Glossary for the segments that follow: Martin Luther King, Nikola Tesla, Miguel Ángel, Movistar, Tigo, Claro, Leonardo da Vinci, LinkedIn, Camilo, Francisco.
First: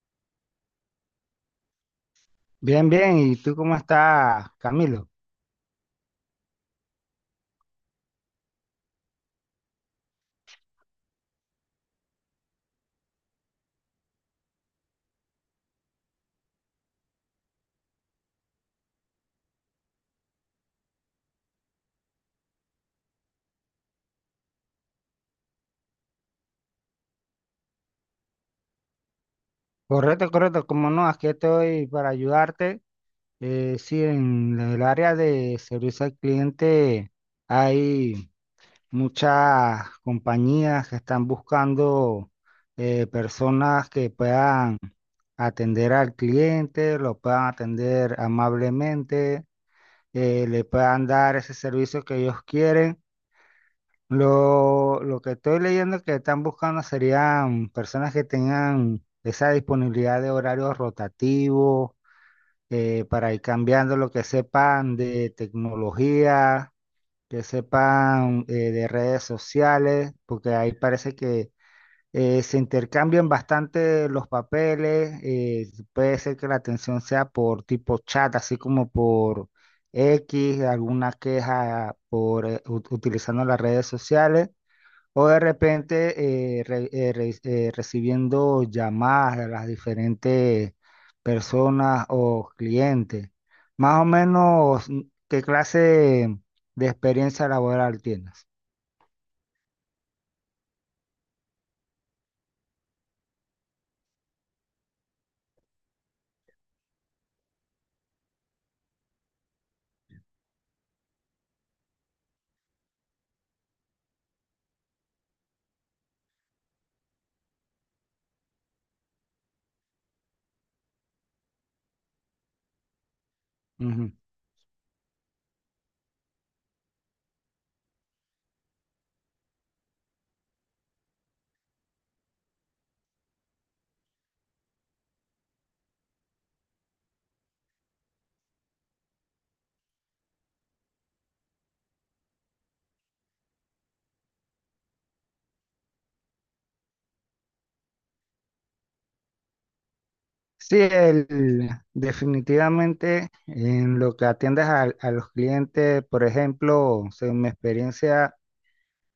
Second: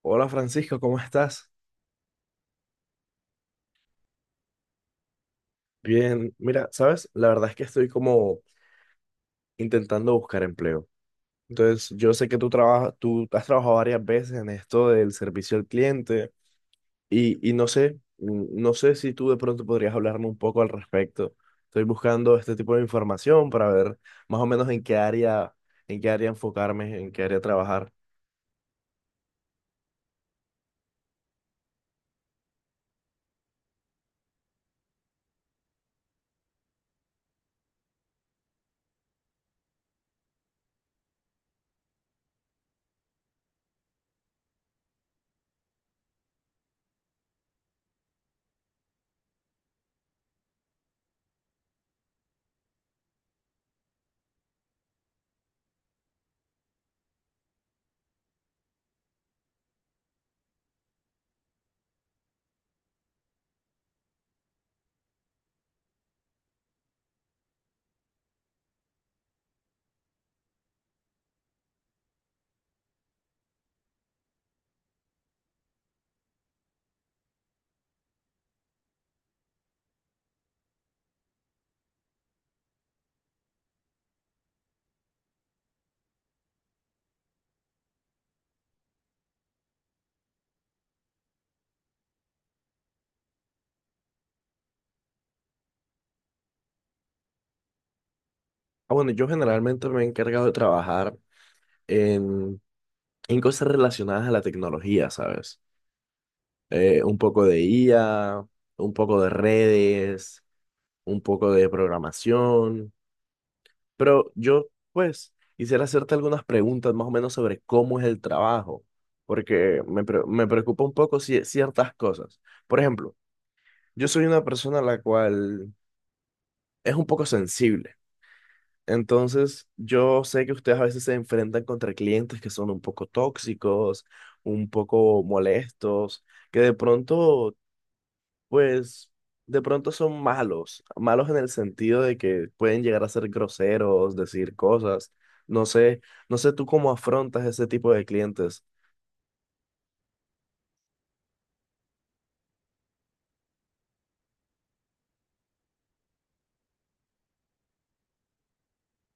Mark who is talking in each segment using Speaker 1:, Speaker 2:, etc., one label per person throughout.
Speaker 1: Hola, Francisco, ¿cómo estás?
Speaker 2: Bien, bien. ¿Y tú cómo estás, Camilo?
Speaker 1: Bien, mira, sabes, la verdad es que estoy como intentando buscar empleo. Entonces, yo sé que tú trabajas, tú has trabajado varias veces en esto del servicio al cliente y no sé, no sé si tú de pronto podrías hablarme un poco al respecto. Estoy buscando este tipo de información para ver más o menos en qué área enfocarme, en qué área trabajar.
Speaker 2: Correcto, correcto. Como no, aquí estoy para ayudarte. Sí, en el área de servicio al cliente hay muchas compañías que están buscando personas que puedan atender al cliente, lo puedan atender amablemente, le puedan dar ese servicio que ellos quieren. Lo que estoy leyendo que están buscando serían personas que tengan esa disponibilidad de horarios rotativos para ir cambiando lo que sepan de tecnología, que sepan de redes sociales, porque ahí parece que se intercambian bastante los papeles. Puede ser que la atención sea por tipo chat, así como por X, alguna queja por utilizando las redes sociales. O de repente recibiendo llamadas de las diferentes personas o clientes. Más o menos, ¿qué clase de experiencia laboral tienes?
Speaker 1: Bueno, yo generalmente me he encargado de trabajar en, en cosas relacionadas a la tecnología, ¿sabes? Un poco de IA, un poco de redes, un poco de programación. Pero yo, pues, quisiera hacerte algunas preguntas más o menos sobre cómo es el trabajo, porque me preocupa un poco ciertas cosas. Por ejemplo, yo
Speaker 2: Ujú.
Speaker 1: soy una persona la cual es un poco sensible. Entonces, yo sé que ustedes a veces se enfrentan contra clientes que son un poco tóxicos, un poco molestos, que de pronto. Pues de pronto son malos, malos en el sentido de que pueden llegar a ser groseros, decir cosas. No sé, no sé tú cómo afrontas ese tipo de clientes.
Speaker 2: Sí, el- Definitivamente en lo que atiendes a los clientes, por ejemplo, según mi experiencia,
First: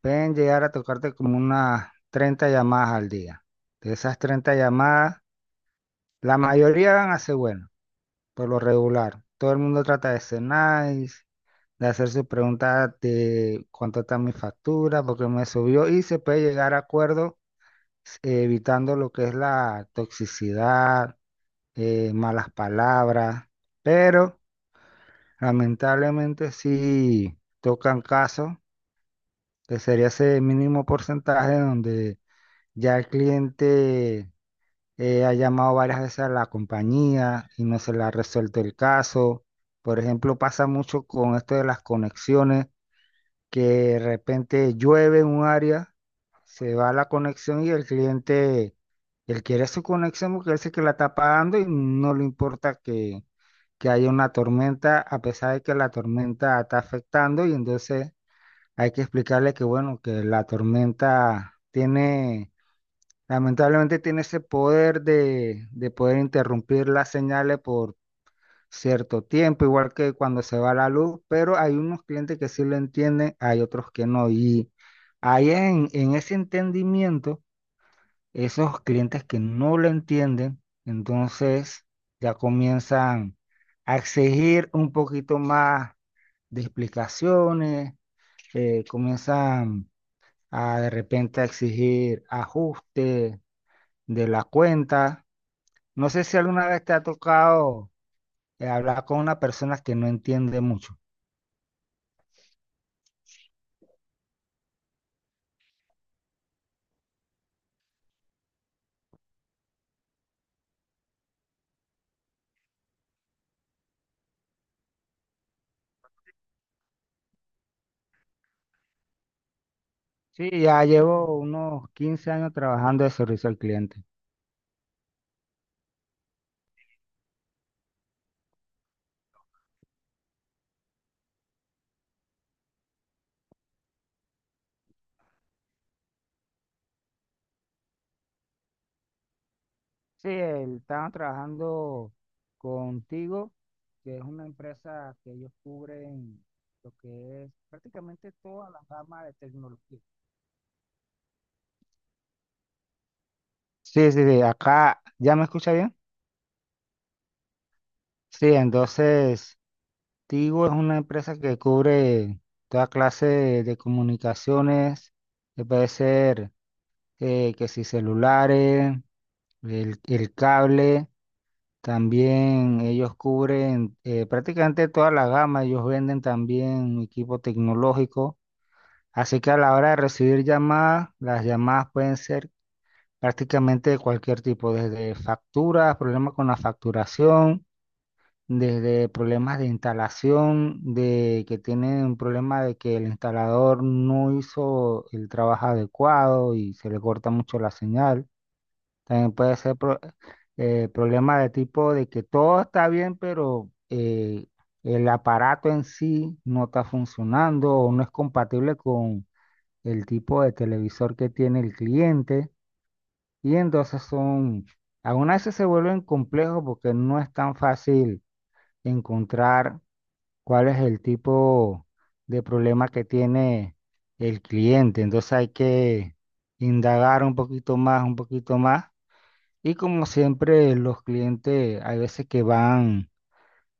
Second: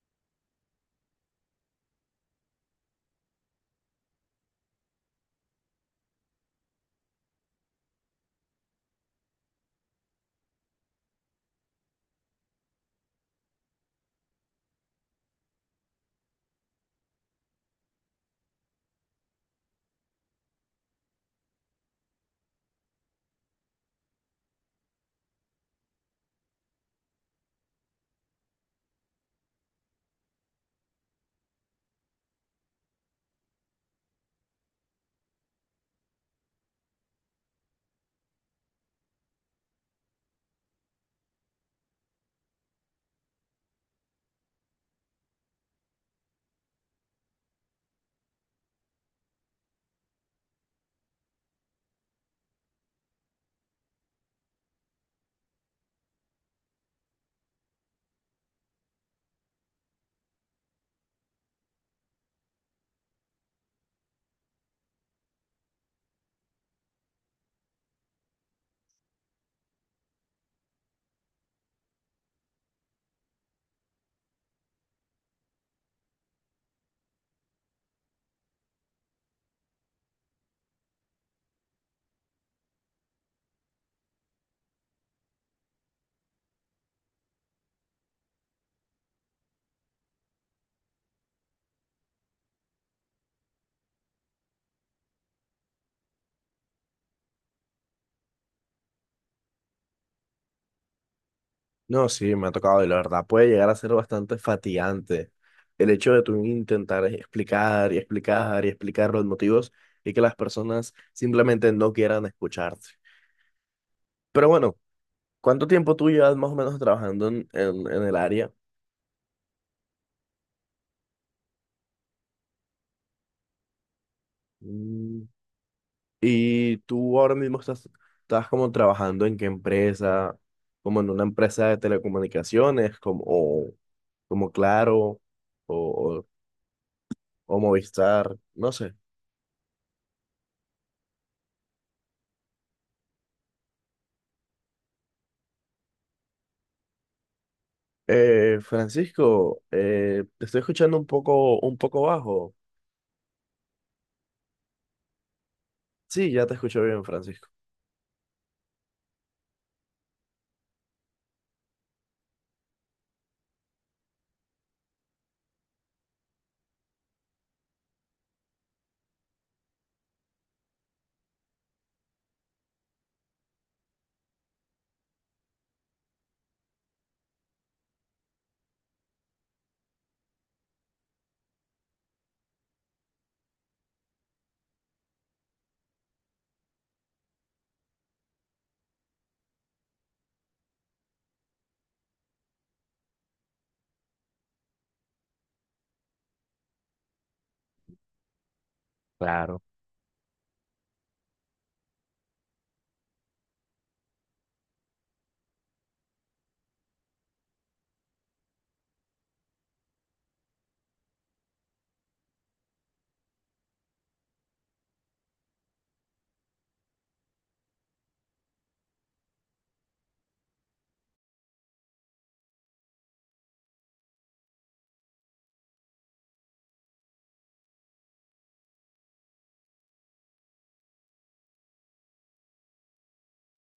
Speaker 2: pueden llegar a tocarte como unas 30 llamadas al día. De esas 30 llamadas, la mayoría van a ser buenas, por lo regular. Todo el mundo trata de ser nice, de hacer sus preguntas de cuánto está mi factura, porque me subió, y se puede llegar a acuerdos, evitando lo que es la toxicidad, malas palabras, pero lamentablemente sí tocan casos, que sería ese mínimo porcentaje donde ya el cliente ha llamado varias veces a la compañía y no se le ha resuelto el caso. Por ejemplo, pasa mucho con esto de las conexiones, que de repente llueve en un área, se va la conexión y el cliente, él quiere su conexión porque él sé que la está pagando y no le importa que haya una tormenta, a pesar de que la tormenta está afectando, y entonces hay que explicarle que, bueno, que la tormenta tiene, lamentablemente tiene ese poder de poder interrumpir las señales por cierto tiempo, igual que cuando se va la luz, pero hay unos clientes que sí lo entienden, hay otros que no. Y ahí en ese entendimiento, esos clientes que no lo entienden, entonces ya comienzan a exigir un poquito más de explicaciones, comienzan a de repente a exigir ajustes de la cuenta. No sé si alguna vez te ha tocado hablar con una persona que no entiende mucho.
Speaker 1: No, sí, me ha tocado y la verdad puede llegar a ser bastante fatigante el hecho de tú intentar explicar y explicar y explicar los motivos y que las personas simplemente no quieran escucharte. Pero bueno, ¿cuánto tiempo tú llevas más o menos trabajando en el área?
Speaker 2: Sí, ya llevo unos 15 años trabajando de servicio al cliente.
Speaker 1: Mm. ¿Y tú ahora mismo estás, estás como trabajando en qué empresa? ¿Como en una empresa de telecomunicaciones? Como, o, como Claro o, o Movistar, no sé.
Speaker 2: Estaba trabajando contigo, que es una empresa que ellos cubren lo que es prácticamente toda la gama de
Speaker 1: Francisco,
Speaker 2: tecnología.
Speaker 1: te estoy escuchando un poco bajo.
Speaker 2: Sí, sí, sí, acá, ¿ya me escucha bien?
Speaker 1: Sí, ya te escucho bien, Francisco.
Speaker 2: Sí, entonces, Tigo es una empresa que cubre toda clase de comunicaciones, que puede ser que si celulares, el cable, también ellos cubren prácticamente toda la gama, ellos venden también equipo tecnológico, así que a la hora de recibir llamadas, las llamadas pueden ser prácticamente de cualquier tipo, desde facturas, problemas con la facturación, desde problemas de instalación, de que tienen un problema de que el instalador no hizo el trabajo adecuado y se le corta mucho la señal. También puede ser problema de tipo de que todo está bien, pero el aparato en sí no está funcionando o no es compatible con el tipo de televisor que tiene el cliente. Y aún así se vuelven complejos porque no es tan fácil encontrar cuál es el tipo de problema que tiene el cliente. Entonces hay que indagar un poquito más, un poquito más, y como siempre, los clientes hay veces que van,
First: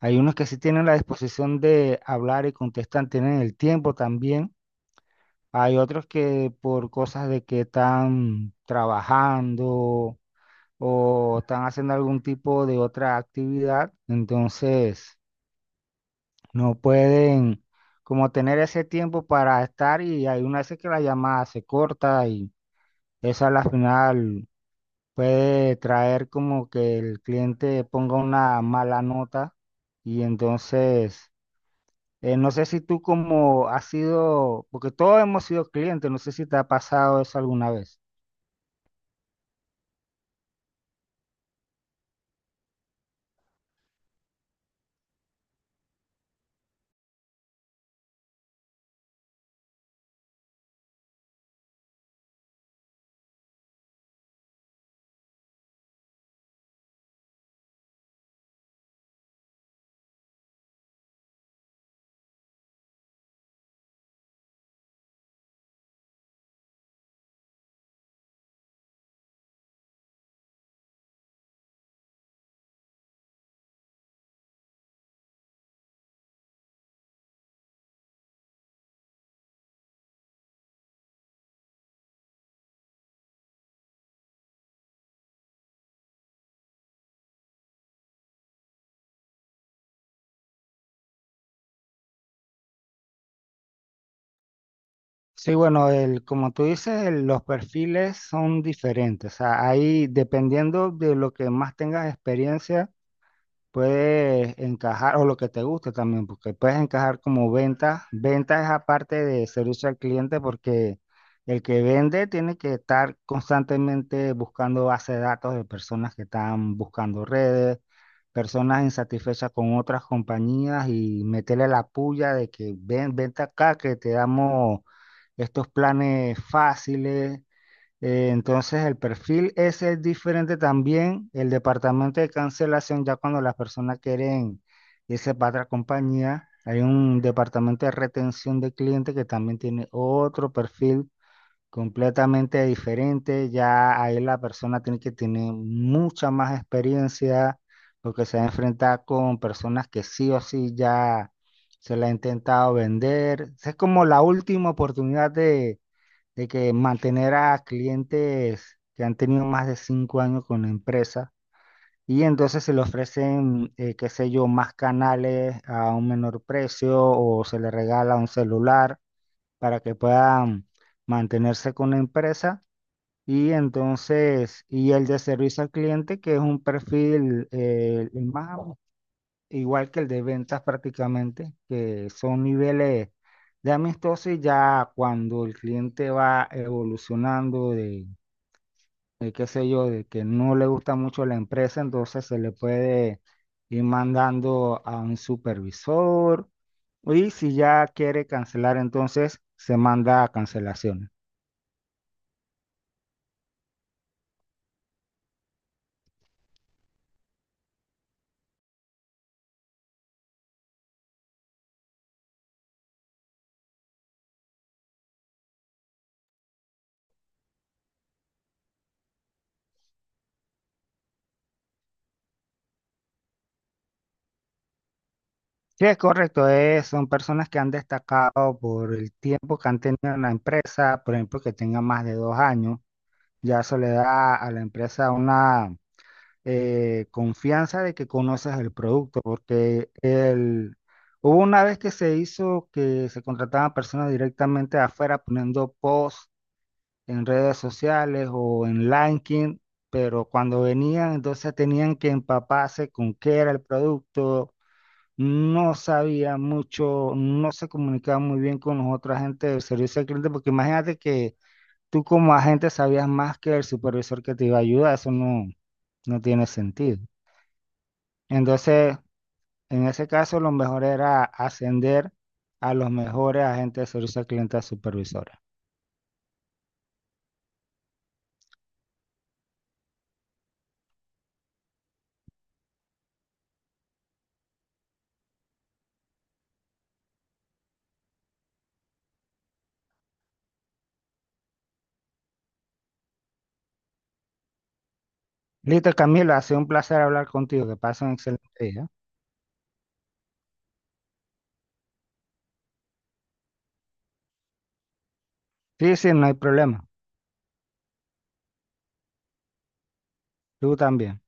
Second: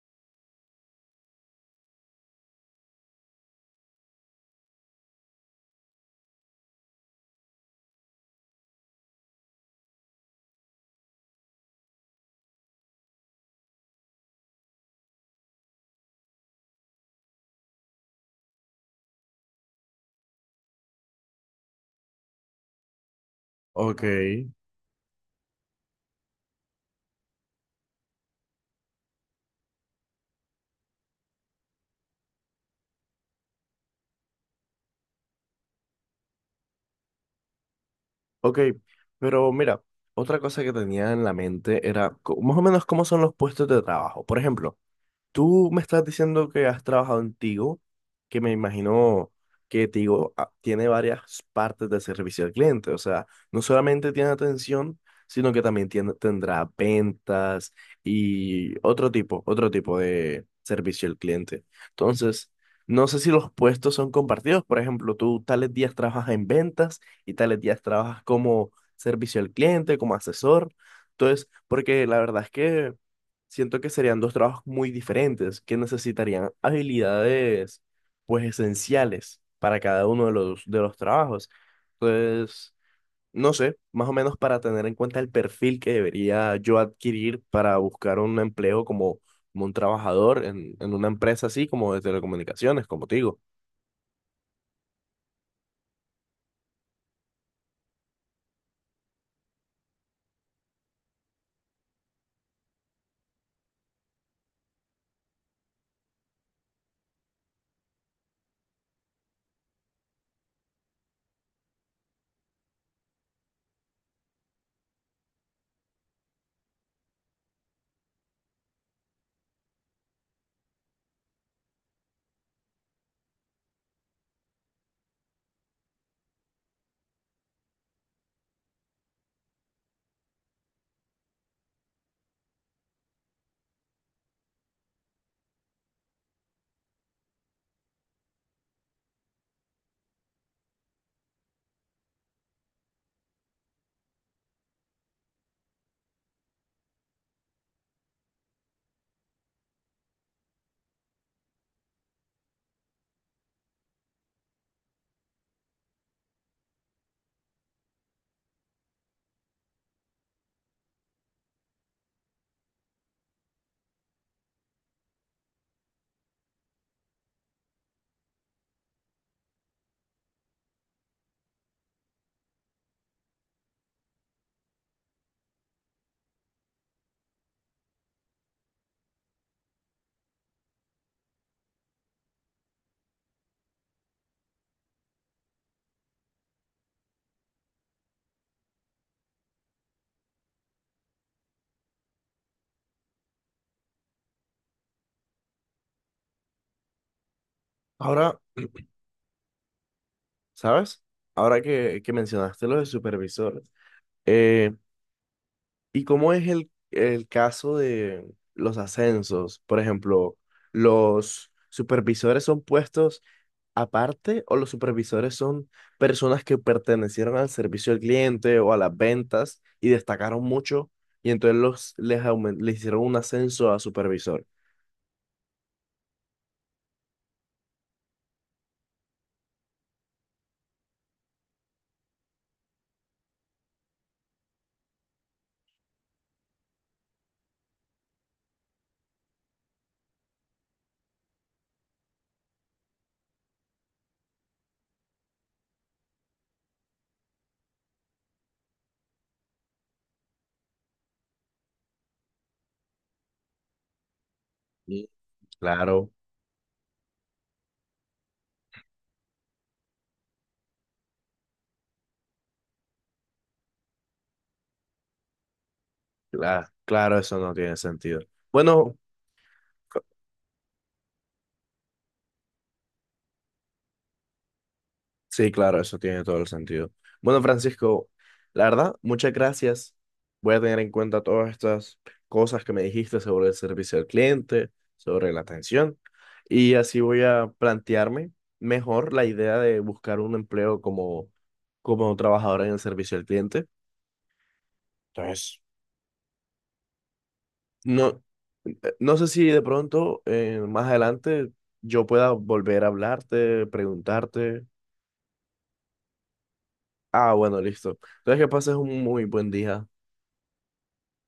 Speaker 2: hay unos que sí tienen la disposición de hablar y contestan, tienen el tiempo también. Hay otros que por cosas de que están trabajando o están haciendo algún tipo de otra actividad, entonces no pueden como tener ese tiempo para estar, y hay una veces que la llamada se corta y esa es la
Speaker 1: Ok,
Speaker 2: final, puede traer como que el cliente ponga una mala nota. Y entonces, no sé si tú como has sido, porque todos hemos sido clientes, no sé si te ha pasado eso alguna vez.
Speaker 1: ok, pero mira, otra cosa que tenía en la mente era más o menos cómo son los puestos de trabajo. Por ejemplo, tú me estás diciendo que has trabajado en Tigo, que me imagino que Tigo tiene varias partes de servicio al cliente. O sea, no solamente tiene atención, sino que también tiene- tendrá ventas y otro tipo de servicio al cliente. Entonces, no sé si los puestos son compartidos. Por ejemplo, tú tales días trabajas en ventas y tales días trabajas como servicio al cliente, como asesor. Entonces, porque la verdad es que siento que serían dos trabajos muy diferentes, que necesitarían habilidades pues esenciales para cada uno de de los trabajos. Entonces, no sé, más o menos para tener en cuenta el perfil que debería yo adquirir para buscar un empleo como, como un trabajador en una empresa así como de telecomunicaciones, como te digo.
Speaker 2: Sí, bueno, como tú dices, los perfiles son diferentes, o sea, ahí dependiendo de lo que más tengas experiencia. Puedes encajar, o lo que te guste también, porque puedes encajar como venta. Venta es aparte de servicio al cliente, porque el que vende tiene que estar constantemente buscando base de datos de personas que están buscando redes, personas insatisfechas con otras compañías y meterle la puya de que vente acá, que te damos estos planes fáciles. Entonces el perfil ese es diferente también. El departamento de cancelación, ya cuando las personas quieren irse para otra compañía, hay un departamento de retención de clientes que también tiene otro perfil completamente diferente. Ya ahí la persona tiene que tener mucha más experiencia porque se va a enfrentar con personas que sí o sí ya se la ha intentado vender. Esa es como la última oportunidad de que mantener a clientes que han tenido más de 5 años con la empresa, y entonces se le ofrecen, qué sé yo, más canales a un menor precio, o se le regala un celular para que puedan mantenerse con la empresa. Y entonces, y el de servicio al cliente, que es un perfil el más igual que el de ventas prácticamente, que son niveles de amistoso, y ya cuando el cliente va evolucionando de qué sé yo, de que no le gusta mucho la empresa, entonces se le puede ir mandando a un supervisor, y si ya quiere
Speaker 1: Ahora,
Speaker 2: cancelar, entonces se manda a
Speaker 1: ¿sabes?
Speaker 2: cancelaciones.
Speaker 1: Ahora que mencionaste lo de supervisores. ¿Y cómo es el caso de los ascensos? Por ejemplo, ¿los supervisores son puestos aparte o los supervisores son personas que pertenecieron al servicio al cliente o a las ventas y destacaron mucho y entonces les hicieron un ascenso a supervisor?
Speaker 2: Sí, es correcto, son personas que han destacado por el tiempo que han tenido en la empresa, por ejemplo, que tengan más de 2 años. Ya eso le da a la empresa una confianza de que conoces el producto, porque el, hubo una vez que se hizo que se contrataban personas directamente de afuera poniendo posts en redes sociales o en LinkedIn, pero cuando venían entonces tenían que empaparse con qué era el producto,
Speaker 1: Mm.
Speaker 2: no
Speaker 1: Claro,
Speaker 2: sabía mucho, no se comunicaba muy bien con los otra gente del servicio al cliente, porque imagínate que tú como agente sabías más que el supervisor que te iba a ayudar, eso no, no tiene sentido.
Speaker 1: claro, eso no tiene sentido. Bueno.
Speaker 2: Entonces, en ese caso, lo mejor era ascender a los mejores agentes de servicio al cliente a supervisores.
Speaker 1: Sí, claro, eso tiene todo el sentido. Bueno, Francisco, la verdad, muchas gracias. Voy a tener en cuenta todas estas cosas que me dijiste sobre el servicio al cliente, sobre la atención, y así voy a plantearme mejor la idea de buscar un empleo como, como trabajador en el servicio al cliente. Entonces,
Speaker 2: Listo, Camila, ha sido un placer hablar contigo, que pasen un
Speaker 1: no,
Speaker 2: excelente día.
Speaker 1: no sé si de pronto, más adelante, yo pueda volver a hablarte, preguntarte.
Speaker 2: Sí, sí, no hay problema.
Speaker 1: Ah, bueno, listo. Entonces, que pases un muy buen día.
Speaker 2: Tú también.